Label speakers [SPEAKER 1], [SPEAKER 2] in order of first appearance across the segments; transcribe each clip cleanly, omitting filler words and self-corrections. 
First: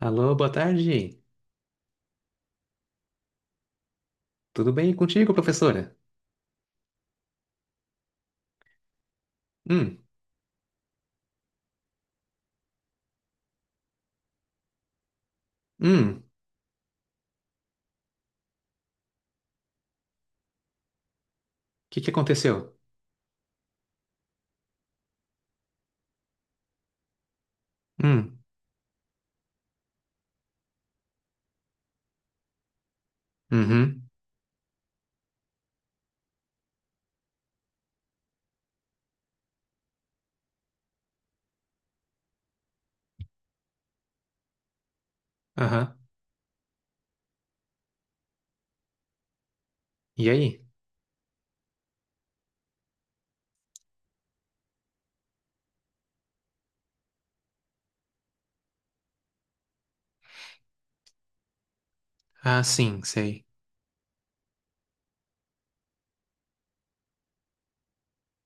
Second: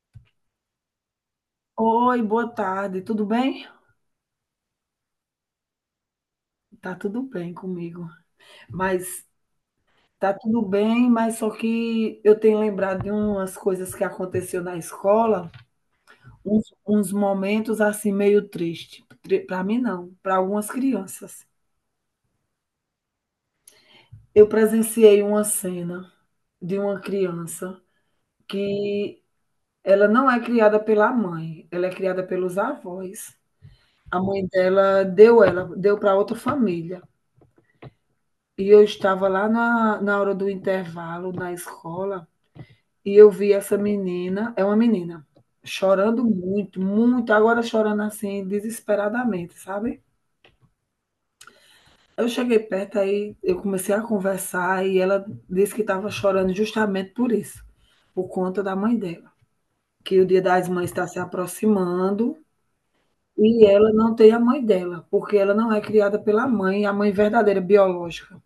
[SPEAKER 1] Alô, boa tarde.
[SPEAKER 2] Oi, boa tarde, tudo bem?
[SPEAKER 1] Tudo bem contigo, professora?
[SPEAKER 2] Tá tudo bem comigo, mas
[SPEAKER 1] Hum,
[SPEAKER 2] tá tudo bem, mas só que eu tenho lembrado de umas coisas que aconteceu na escola,
[SPEAKER 1] o
[SPEAKER 2] uns momentos assim meio triste, para mim não, para algumas crianças.
[SPEAKER 1] que que aconteceu?
[SPEAKER 2] Eu presenciei uma cena de uma criança
[SPEAKER 1] Hum,
[SPEAKER 2] que ela não é criada pela mãe, ela é criada pelos avós.
[SPEAKER 1] uhum,
[SPEAKER 2] A mãe dela deu ela, deu para outra família. E eu estava lá na hora do intervalo na escola e eu vi essa menina, é uma menina,
[SPEAKER 1] aham.
[SPEAKER 2] chorando muito, muito, agora chorando assim, desesperadamente, sabe?
[SPEAKER 1] E aí?
[SPEAKER 2] Eu cheguei perto aí, eu comecei a conversar e ela disse que estava chorando justamente por isso, por conta da mãe dela, que o Dia das Mães está se aproximando
[SPEAKER 1] Ah, sim, sei.
[SPEAKER 2] e ela não tem a mãe dela, porque ela não é criada pela mãe, é a mãe verdadeira biológica.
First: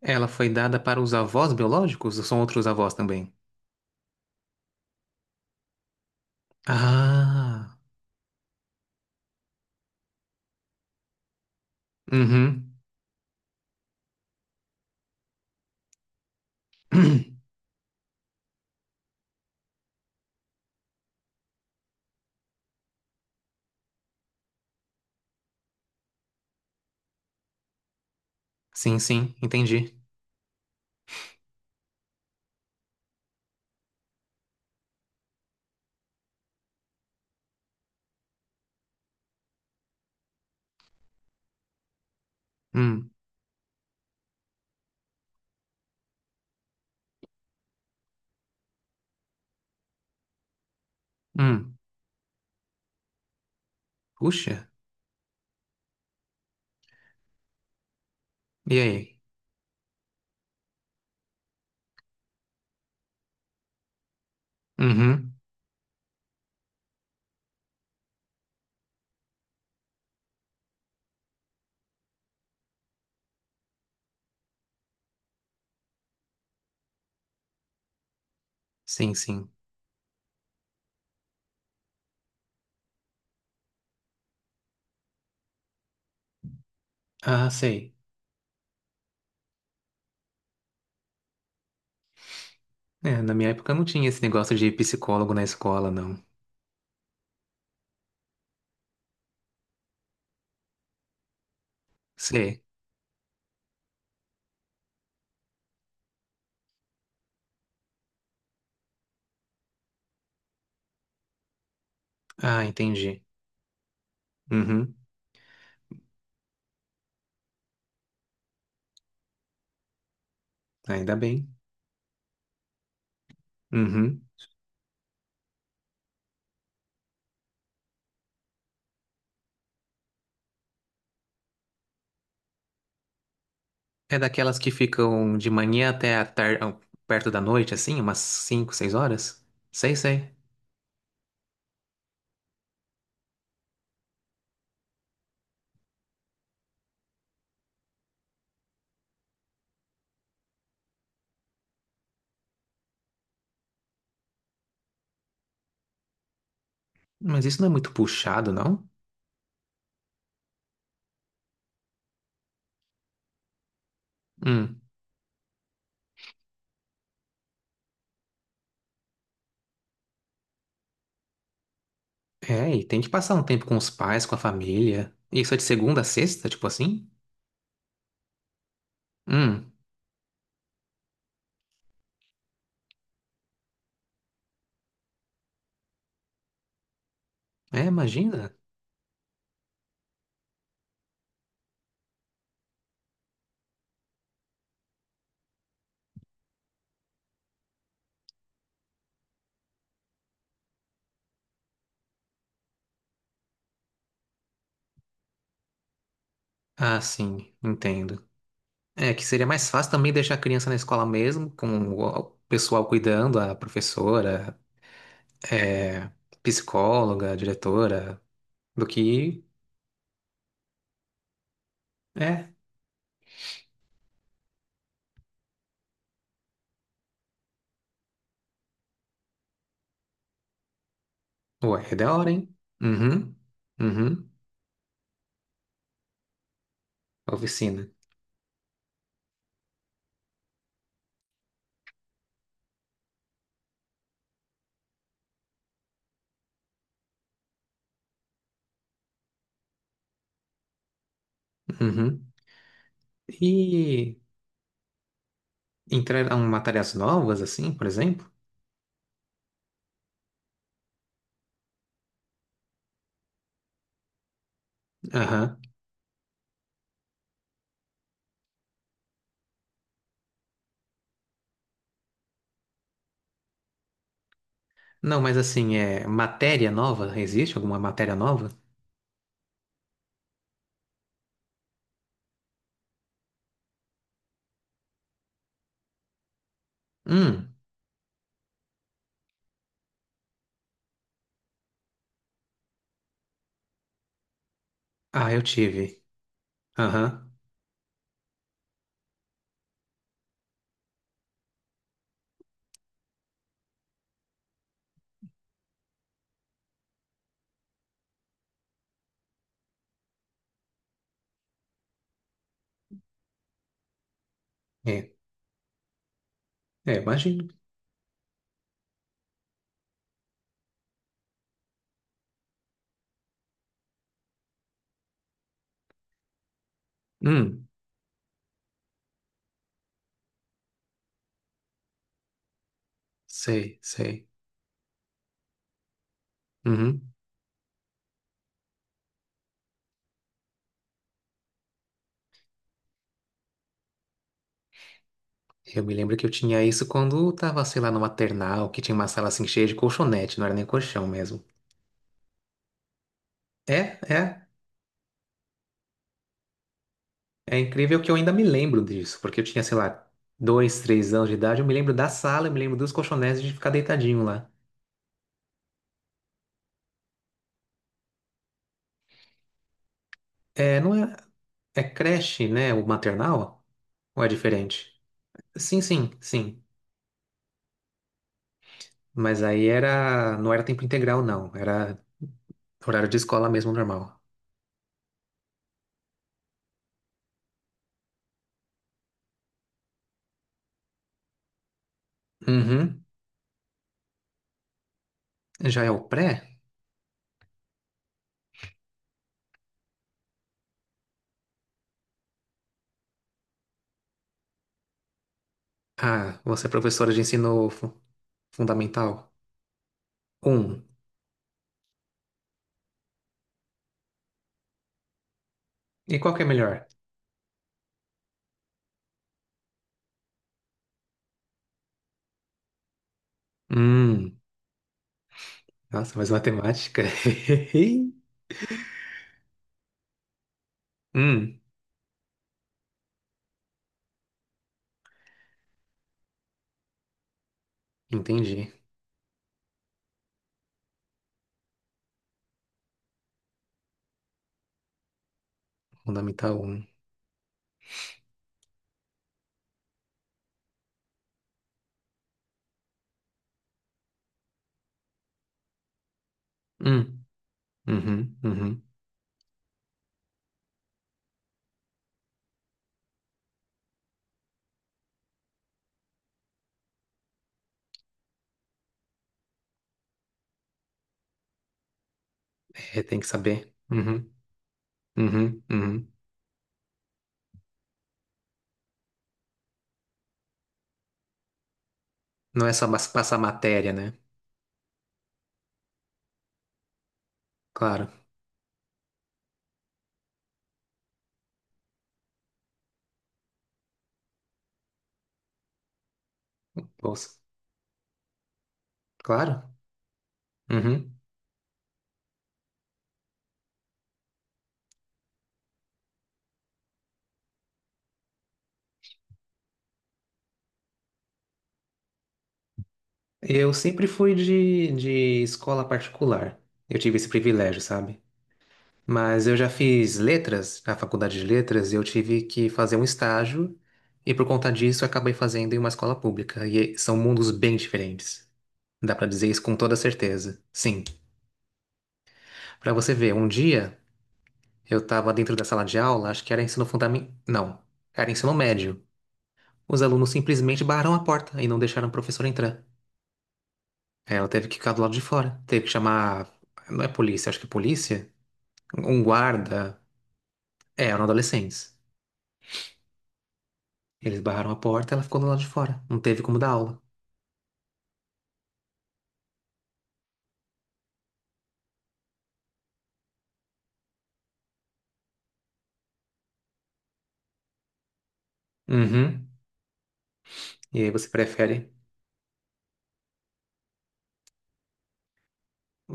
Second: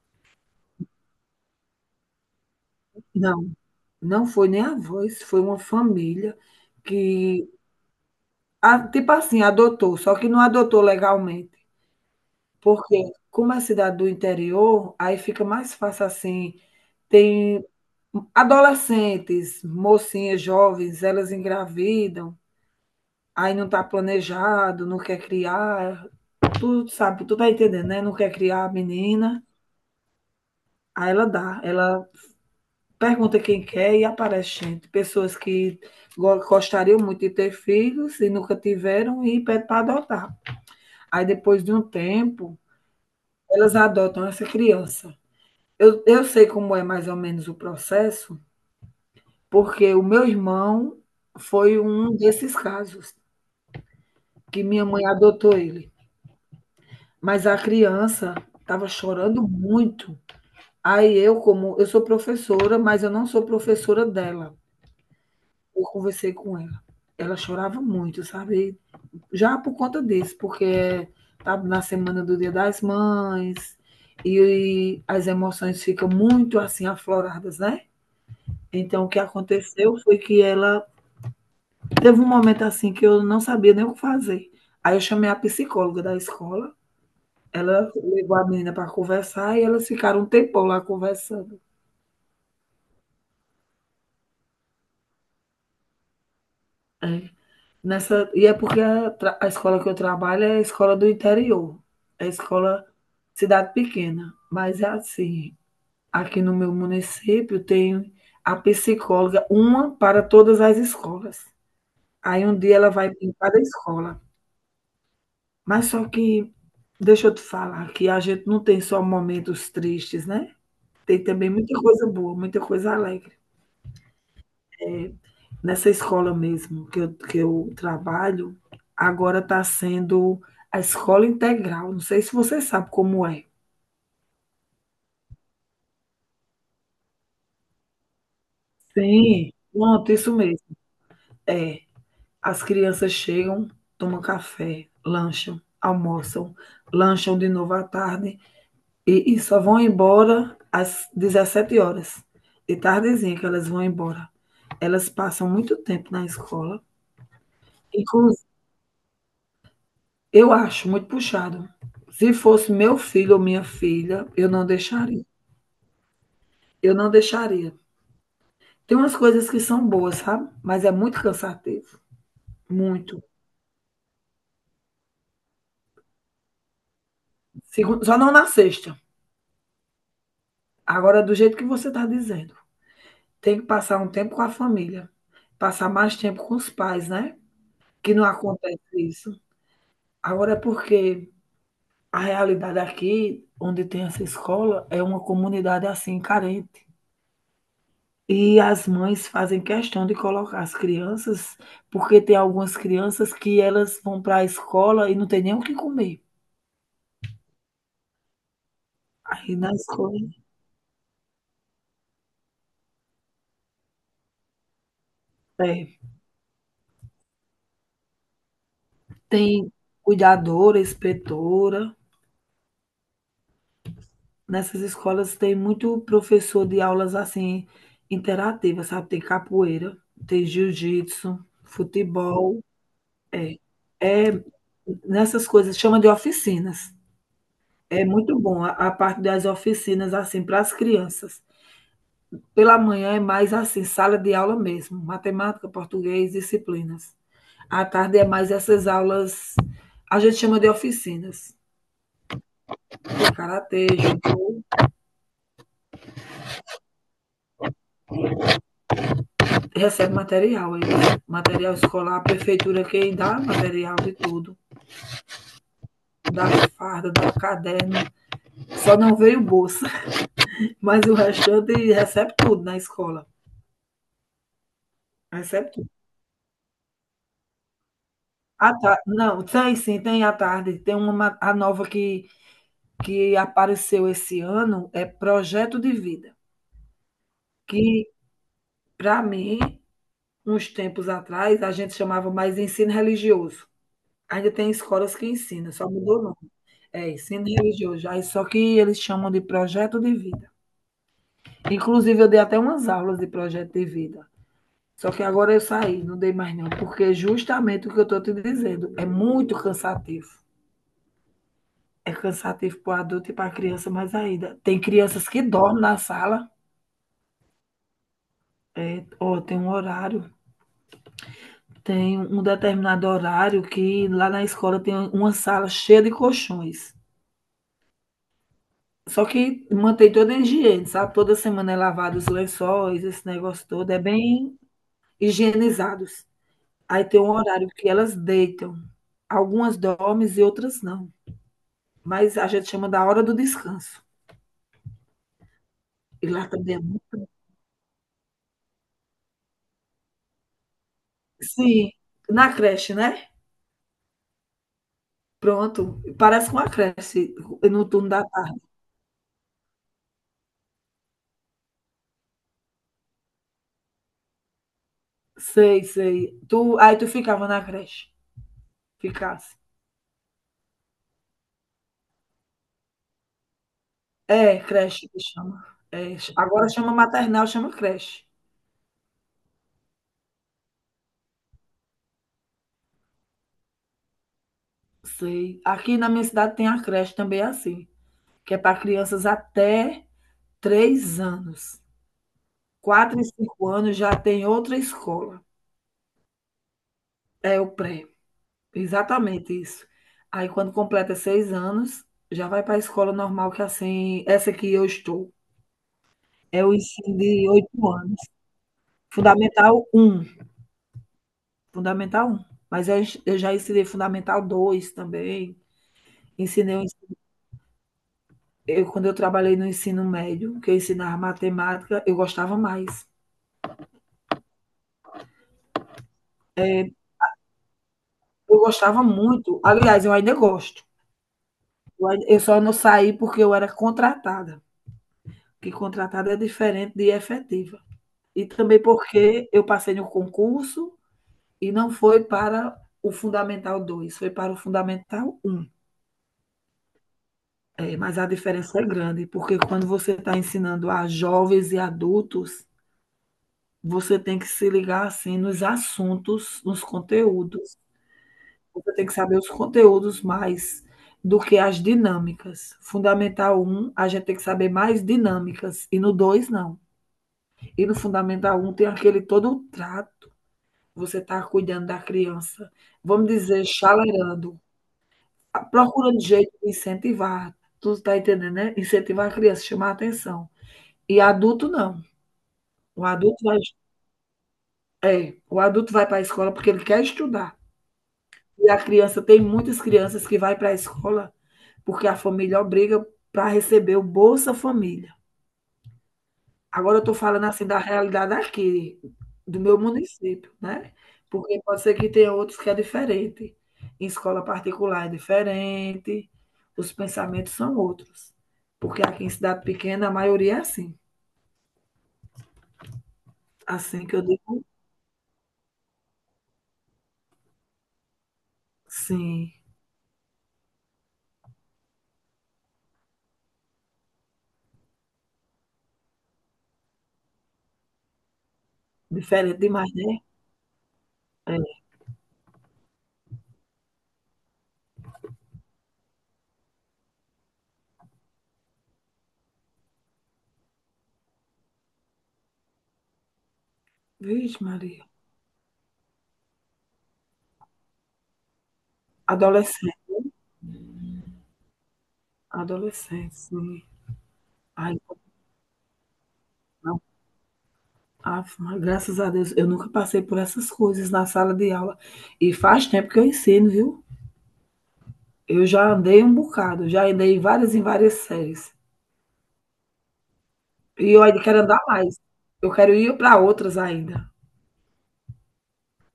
[SPEAKER 1] Ela foi dada para os avós biológicos ou são outros avós também?
[SPEAKER 2] Não. Não foi nem avós, foi uma família que,
[SPEAKER 1] Ah,
[SPEAKER 2] tipo assim, adotou, só que não adotou legalmente.
[SPEAKER 1] uhum.
[SPEAKER 2] Porque, como é cidade do interior, aí fica mais fácil assim. Tem adolescentes, mocinhas jovens, elas engravidam, aí não está planejado, não quer criar, tu sabe, tu tá entendendo, né? Não quer criar a
[SPEAKER 1] Sim, sim,
[SPEAKER 2] menina,
[SPEAKER 1] entendi.
[SPEAKER 2] aí ela dá, ela pergunta quem quer e aparece gente. Pessoas que gostariam muito de ter filhos e nunca tiveram e pede para adotar. Aí depois de um tempo,
[SPEAKER 1] Hum,
[SPEAKER 2] elas adotam essa criança. Eu sei como é mais ou menos o processo, porque o meu irmão
[SPEAKER 1] hum.
[SPEAKER 2] foi um desses casos
[SPEAKER 1] Puxa,
[SPEAKER 2] que minha mãe adotou ele. Mas a criança
[SPEAKER 1] e
[SPEAKER 2] estava
[SPEAKER 1] aí?
[SPEAKER 2] chorando muito. Aí eu, como eu sou professora, mas eu não sou professora dela.
[SPEAKER 1] Uhum,
[SPEAKER 2] Eu conversei com ela, ela chorava muito, sabe? Já por conta disso, porque tá na semana do Dia das Mães e as emoções ficam muito assim afloradas, né? Então o
[SPEAKER 1] sim,
[SPEAKER 2] que
[SPEAKER 1] sim.
[SPEAKER 2] aconteceu foi que ela teve um momento assim que eu não sabia nem o que fazer. Aí eu chamei a psicóloga da escola,
[SPEAKER 1] Ah,
[SPEAKER 2] ela
[SPEAKER 1] sei.
[SPEAKER 2] levou a menina para conversar e elas ficaram um tempão lá conversando.
[SPEAKER 1] É, na minha época não tinha esse negócio de psicólogo na escola, não.
[SPEAKER 2] É. Nessa, e é porque a escola que eu trabalho é a escola do interior, é a
[SPEAKER 1] Sei.
[SPEAKER 2] escola cidade pequena, mas é assim, aqui no meu município tem a psicóloga, uma para todas as escolas. Aí um
[SPEAKER 1] Ah,
[SPEAKER 2] dia ela vai
[SPEAKER 1] entendi.
[SPEAKER 2] em cada escola.
[SPEAKER 1] Uhum,
[SPEAKER 2] Mas só que, deixa eu te falar, que a gente não tem só momentos tristes, né?
[SPEAKER 1] ainda
[SPEAKER 2] Tem
[SPEAKER 1] bem.
[SPEAKER 2] também muita coisa boa, muita coisa alegre.
[SPEAKER 1] Uhum.
[SPEAKER 2] Eh, Nessa escola mesmo que eu trabalho, agora está sendo a escola integral. Não sei se você sabe como é.
[SPEAKER 1] É daquelas que ficam de manhã até a tarde, perto da noite, assim, umas 5, 6 horas?
[SPEAKER 2] Sim,
[SPEAKER 1] Sei,
[SPEAKER 2] pronto,
[SPEAKER 1] sei.
[SPEAKER 2] isso mesmo. É. As crianças chegam, tomam café, lancham, almoçam, lancham de novo à tarde e só vão embora às 17 horas. De tardezinha que elas vão embora. Elas passam muito tempo na escola.
[SPEAKER 1] Mas isso não é muito
[SPEAKER 2] Inclusive,
[SPEAKER 1] puxado, não?
[SPEAKER 2] eu acho muito puxado. Se fosse meu filho ou minha filha, eu não
[SPEAKER 1] Hum.
[SPEAKER 2] deixaria. Eu não deixaria. Tem umas coisas que são boas, sabe? Mas é muito cansativo.
[SPEAKER 1] É, e tem que
[SPEAKER 2] Muito.
[SPEAKER 1] passar um tempo com os pais, com a família. Isso é de segunda a sexta, tipo assim?
[SPEAKER 2] Só não na sexta.
[SPEAKER 1] Hum.
[SPEAKER 2] Agora, do jeito que você está dizendo. Tem que passar um tempo com a família, passar mais tempo com os pais, né?
[SPEAKER 1] É,
[SPEAKER 2] Que não
[SPEAKER 1] imagina.
[SPEAKER 2] acontece isso. Agora é porque a realidade aqui, onde tem essa escola, é uma comunidade assim carente. E as mães fazem questão de colocar as crianças, porque tem algumas crianças que elas vão para a escola e não tem nem o que comer.
[SPEAKER 1] Ah, sim, entendo. É que seria
[SPEAKER 2] Aí
[SPEAKER 1] mais
[SPEAKER 2] na
[SPEAKER 1] fácil também
[SPEAKER 2] escola,
[SPEAKER 1] deixar a criança na escola mesmo, com o pessoal cuidando, a professora,
[SPEAKER 2] é,
[SPEAKER 1] é, psicóloga, diretora, do que.
[SPEAKER 2] tem cuidadora, inspetora,
[SPEAKER 1] É,
[SPEAKER 2] nessas escolas tem muito professor de aulas assim interativas, sabe? Tem capoeira, tem jiu-jitsu,
[SPEAKER 1] ué, é da hora, hein?
[SPEAKER 2] futebol,
[SPEAKER 1] Uhum,
[SPEAKER 2] é.
[SPEAKER 1] uhum,
[SPEAKER 2] Nessas coisas chama de oficinas.
[SPEAKER 1] oficina.
[SPEAKER 2] É muito bom a parte das oficinas assim para as crianças. Pela manhã é mais assim, sala de aula mesmo, matemática, português, disciplinas. À tarde é mais essas aulas, a gente chama de oficinas,
[SPEAKER 1] Uhum.
[SPEAKER 2] de karatê,
[SPEAKER 1] E
[SPEAKER 2] judô,
[SPEAKER 1] entraram matérias novas, assim, por exemplo?
[SPEAKER 2] recebe material, material escolar, a prefeitura que dá material de tudo,
[SPEAKER 1] Aham.
[SPEAKER 2] dá farda, dá caderno, só não veio bolsa, mas o restante recebe tudo na escola,
[SPEAKER 1] Não, mas
[SPEAKER 2] recebe
[SPEAKER 1] assim,
[SPEAKER 2] tudo.
[SPEAKER 1] é matéria nova? Existe alguma matéria nova?
[SPEAKER 2] Não, tem sim, tem à tarde. Tem uma a nova que apareceu esse ano, é Projeto de Vida,
[SPEAKER 1] Hum,
[SPEAKER 2] que para mim, uns tempos atrás, a gente chamava mais ensino religioso. Ainda tem escolas que
[SPEAKER 1] ah, eu
[SPEAKER 2] ensinam, só
[SPEAKER 1] tive.
[SPEAKER 2] mudou o nome. É
[SPEAKER 1] Aham,
[SPEAKER 2] isso, ensino religioso. Aí só que eles chamam de Projeto de Vida. Inclusive, eu dei até umas aulas de Projeto de Vida. Só que agora eu saí, não dei mais não, porque justamente o que eu estou te dizendo é muito cansativo. É cansativo para o adulto e para a criança. Mas ainda. Tem
[SPEAKER 1] é,
[SPEAKER 2] crianças que dormem na sala,
[SPEAKER 1] é, imagino.
[SPEAKER 2] é, ó, tem um horário, tem um determinado horário que lá na escola tem uma sala cheia de colchões.
[SPEAKER 1] Hum,
[SPEAKER 2] Só que mantém toda a higiene, sabe? Toda semana é lavado os lençóis, esse negócio
[SPEAKER 1] sei,
[SPEAKER 2] todo. É
[SPEAKER 1] sei.
[SPEAKER 2] bem higienizados. Aí
[SPEAKER 1] Uhum.
[SPEAKER 2] tem um horário que elas deitam. Algumas dormem e outras não. Mas a gente chama da hora do descanso.
[SPEAKER 1] Eu me lembro que
[SPEAKER 2] E
[SPEAKER 1] eu
[SPEAKER 2] lá
[SPEAKER 1] tinha
[SPEAKER 2] também é
[SPEAKER 1] isso
[SPEAKER 2] muito.
[SPEAKER 1] quando tava, sei lá, no maternal, que tinha uma sala assim cheia de colchonete, não era nem colchão mesmo.
[SPEAKER 2] Sim, na creche, né?
[SPEAKER 1] É, é,
[SPEAKER 2] Pronto, parece com a creche,
[SPEAKER 1] é
[SPEAKER 2] no
[SPEAKER 1] incrível
[SPEAKER 2] turno
[SPEAKER 1] que eu
[SPEAKER 2] da
[SPEAKER 1] ainda me
[SPEAKER 2] tarde.
[SPEAKER 1] lembro disso, porque eu tinha, sei lá, dois, três anos de idade, eu me lembro da sala, eu me lembro dos colchonetes de ficar deitadinho lá.
[SPEAKER 2] Sei, sei. Aí tu ficava na creche, ficasse.
[SPEAKER 1] É, não é, é creche, né? O maternal? Ou é
[SPEAKER 2] É,
[SPEAKER 1] diferente?
[SPEAKER 2] creche que chama.
[SPEAKER 1] Sim, sim,
[SPEAKER 2] É,
[SPEAKER 1] sim.
[SPEAKER 2] agora chama maternal, chama creche.
[SPEAKER 1] Mas aí era, não era tempo integral, não. Era horário de escola mesmo, normal.
[SPEAKER 2] Sei. Aqui na minha cidade tem a creche também é assim, que é para crianças até 3 anos.
[SPEAKER 1] Uhum.
[SPEAKER 2] 4 e 5 anos já tem outra escola.
[SPEAKER 1] Já é o pré?
[SPEAKER 2] É o pré, exatamente isso. Aí quando completa 6 anos, já vai para a escola normal, que é assim, essa que eu estou.
[SPEAKER 1] Ah,
[SPEAKER 2] É
[SPEAKER 1] você é
[SPEAKER 2] o
[SPEAKER 1] professora
[SPEAKER 2] ensino
[SPEAKER 1] de
[SPEAKER 2] de
[SPEAKER 1] ensino
[SPEAKER 2] oito
[SPEAKER 1] fu-
[SPEAKER 2] anos.
[SPEAKER 1] fundamental?
[SPEAKER 2] Fundamental um.
[SPEAKER 1] Um.
[SPEAKER 2] Fundamental um. Mas eu, eu já ensinei Fundamental 2 também.
[SPEAKER 1] E qual que é melhor?
[SPEAKER 2] Ensinei, quando eu trabalhei no ensino médio, que eu ensinava matemática, eu gostava mais.
[SPEAKER 1] Hum, nossa, mas matemática.
[SPEAKER 2] Eu gostava muito. Aliás, eu ainda gosto.
[SPEAKER 1] Hum,
[SPEAKER 2] Eu eu só não saí porque eu era contratada. Que contratada é diferente de efetiva. E
[SPEAKER 1] entendi.
[SPEAKER 2] também porque eu passei no concurso e não foi para o Fundamental dois, foi para o Fundamental um.
[SPEAKER 1] Fundamental um.
[SPEAKER 2] É, mas a diferença é grande, porque quando você está ensinando a jovens e adultos, você tem que se ligar assim nos assuntos, nos
[SPEAKER 1] Hum,
[SPEAKER 2] conteúdos.
[SPEAKER 1] uhum, uhum.
[SPEAKER 2] Você tem que saber os conteúdos mais do que as dinâmicas. Fundamental um a gente tem que saber mais dinâmicas, e no 2 não. E no Fundamental um tem aquele todo o trato. Você está cuidando da criança,
[SPEAKER 1] É, tem que
[SPEAKER 2] vamos dizer,
[SPEAKER 1] saber. Uhum,
[SPEAKER 2] chalerando,
[SPEAKER 1] uhum, uhum.
[SPEAKER 2] procurando jeito de incentivar. Tu está entendendo, né? Incentivar a criança, chamar a atenção. E adulto não.
[SPEAKER 1] Não é só
[SPEAKER 2] O
[SPEAKER 1] mas- passar
[SPEAKER 2] adulto vai,
[SPEAKER 1] matéria, né?
[SPEAKER 2] é, o adulto vai para a escola porque ele quer estudar.
[SPEAKER 1] Claro.
[SPEAKER 2] E a criança, tem muitas crianças que vai para a escola porque a família obriga para receber o Bolsa Família. Agora eu estou
[SPEAKER 1] Bolsa.
[SPEAKER 2] falando assim da realidade aqui, do
[SPEAKER 1] Claro.
[SPEAKER 2] meu município, né?
[SPEAKER 1] Uhum.
[SPEAKER 2] Porque pode ser que tenha outros que é diferente. Em escola particular é diferente, os pensamentos são outros. Porque aqui em cidade pequena a maioria é assim.
[SPEAKER 1] Eu sempre
[SPEAKER 2] Assim que eu
[SPEAKER 1] fui
[SPEAKER 2] digo,
[SPEAKER 1] de escola particular. Eu tive esse privilégio, sabe? Mas
[SPEAKER 2] sim.
[SPEAKER 1] eu já fiz letras, na faculdade de letras, e eu tive que fazer um estágio, e por conta disso eu acabei fazendo em uma escola pública. E são mundos bem diferentes. Dá pra dizer
[SPEAKER 2] Diferente
[SPEAKER 1] isso com
[SPEAKER 2] demais,
[SPEAKER 1] toda
[SPEAKER 2] né?
[SPEAKER 1] certeza. Sim.
[SPEAKER 2] É.
[SPEAKER 1] Pra você ver, um dia. Eu estava dentro da sala de aula, acho que era ensino fundamental. Não, era ensino médio. Os alunos simplesmente barraram a porta e não deixaram o professor entrar. Aí ela
[SPEAKER 2] Vixe,
[SPEAKER 1] teve que ficar do
[SPEAKER 2] Maria.
[SPEAKER 1] lado de fora. Teve que chamar. Não é polícia, acho que é polícia? Um
[SPEAKER 2] Adolescente.
[SPEAKER 1] guarda. É, eram adolescentes.
[SPEAKER 2] Adolescente, sim.
[SPEAKER 1] Eles barraram a
[SPEAKER 2] Ai,
[SPEAKER 1] porta, ela ficou do lado de fora. Não teve como dar aula.
[SPEAKER 2] não. Ave Maria, graças a Deus, eu nunca passei por essas coisas na sala de aula. E faz tempo que eu ensino, viu? Eu já andei um bocado, já andei em várias séries.
[SPEAKER 1] Uhum. E aí
[SPEAKER 2] E eu
[SPEAKER 1] você
[SPEAKER 2] ainda quero andar
[SPEAKER 1] prefere.
[SPEAKER 2] mais. Eu quero ir para outras ainda.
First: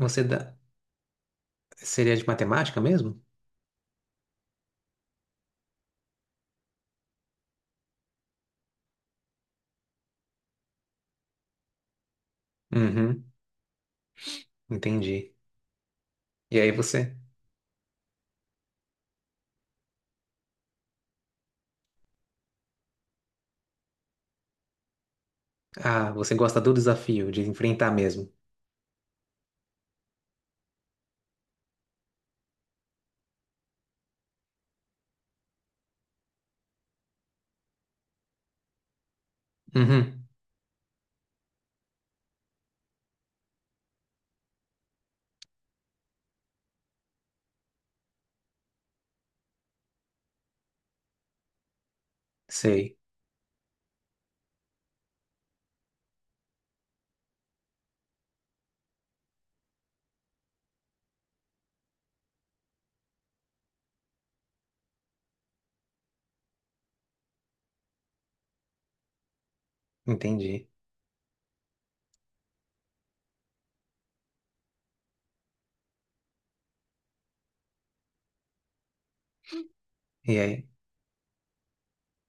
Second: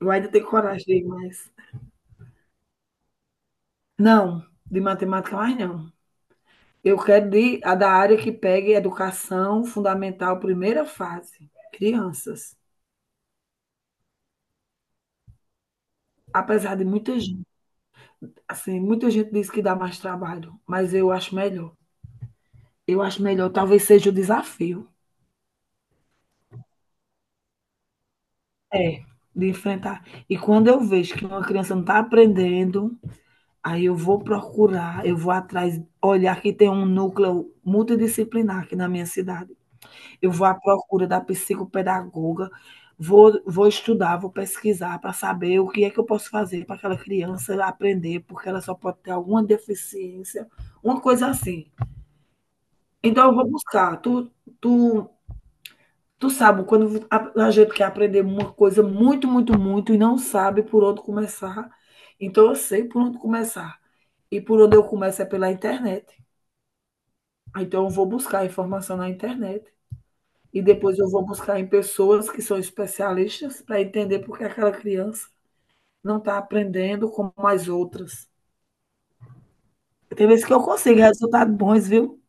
[SPEAKER 2] Eu ainda tenho
[SPEAKER 1] dá.
[SPEAKER 2] coragem de ir mais.
[SPEAKER 1] Seria de matemática mesmo?
[SPEAKER 2] Não, de matemática mais não. Eu quero de, a da área que pegue educação fundamental, primeira fase, crianças.
[SPEAKER 1] Uhum. Entendi. E aí
[SPEAKER 2] Apesar de
[SPEAKER 1] você.
[SPEAKER 2] muita gente, assim, muita gente diz que dá mais trabalho, mas eu acho melhor. Eu acho melhor, talvez seja o desafio.
[SPEAKER 1] Ah, você gosta do desafio, de enfrentar mesmo.
[SPEAKER 2] É, de enfrentar. E quando eu vejo que uma criança não está aprendendo, aí eu vou procurar, eu vou atrás, olhar que tem um núcleo multidisciplinar aqui na minha cidade.
[SPEAKER 1] Uhum.
[SPEAKER 2] Eu vou à procura da psicopedagoga, vou estudar, vou pesquisar para saber o que é que eu posso fazer para aquela criança aprender, porque ela só pode ter alguma deficiência, uma coisa assim.
[SPEAKER 1] Sei.
[SPEAKER 2] Então eu vou buscar. Tu Tu sabe, quando a gente quer aprender uma coisa muito, muito, muito e não sabe por onde começar, então eu sei por onde começar. E por onde eu começo é pela internet. Então eu vou buscar informação na internet e
[SPEAKER 1] Entendi.
[SPEAKER 2] depois eu vou buscar em pessoas que são especialistas para entender por que aquela criança não está aprendendo como as outras. Tem
[SPEAKER 1] E
[SPEAKER 2] vezes que eu
[SPEAKER 1] aí?
[SPEAKER 2] consigo resultados bons, viu?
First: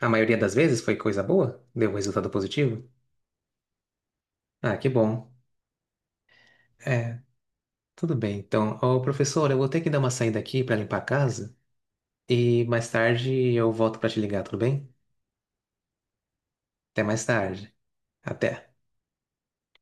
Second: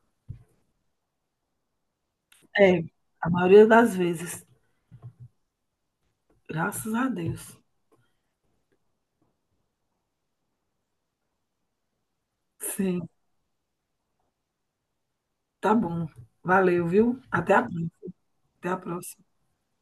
[SPEAKER 1] A maioria das vezes foi coisa boa? Deu resultado positivo?
[SPEAKER 2] É, a maioria das vezes.
[SPEAKER 1] Ah, que bom.
[SPEAKER 2] Graças a
[SPEAKER 1] É,
[SPEAKER 2] Deus.
[SPEAKER 1] tudo bem. Então, ô professor, eu vou ter que dar uma saída aqui para limpar a casa e mais
[SPEAKER 2] Sim,
[SPEAKER 1] tarde eu volto para te ligar, tudo bem?
[SPEAKER 2] tá bom. Valeu,
[SPEAKER 1] Até
[SPEAKER 2] viu?
[SPEAKER 1] mais
[SPEAKER 2] Até a,
[SPEAKER 1] tarde.
[SPEAKER 2] próxima. Até
[SPEAKER 1] Até.
[SPEAKER 2] a próxima.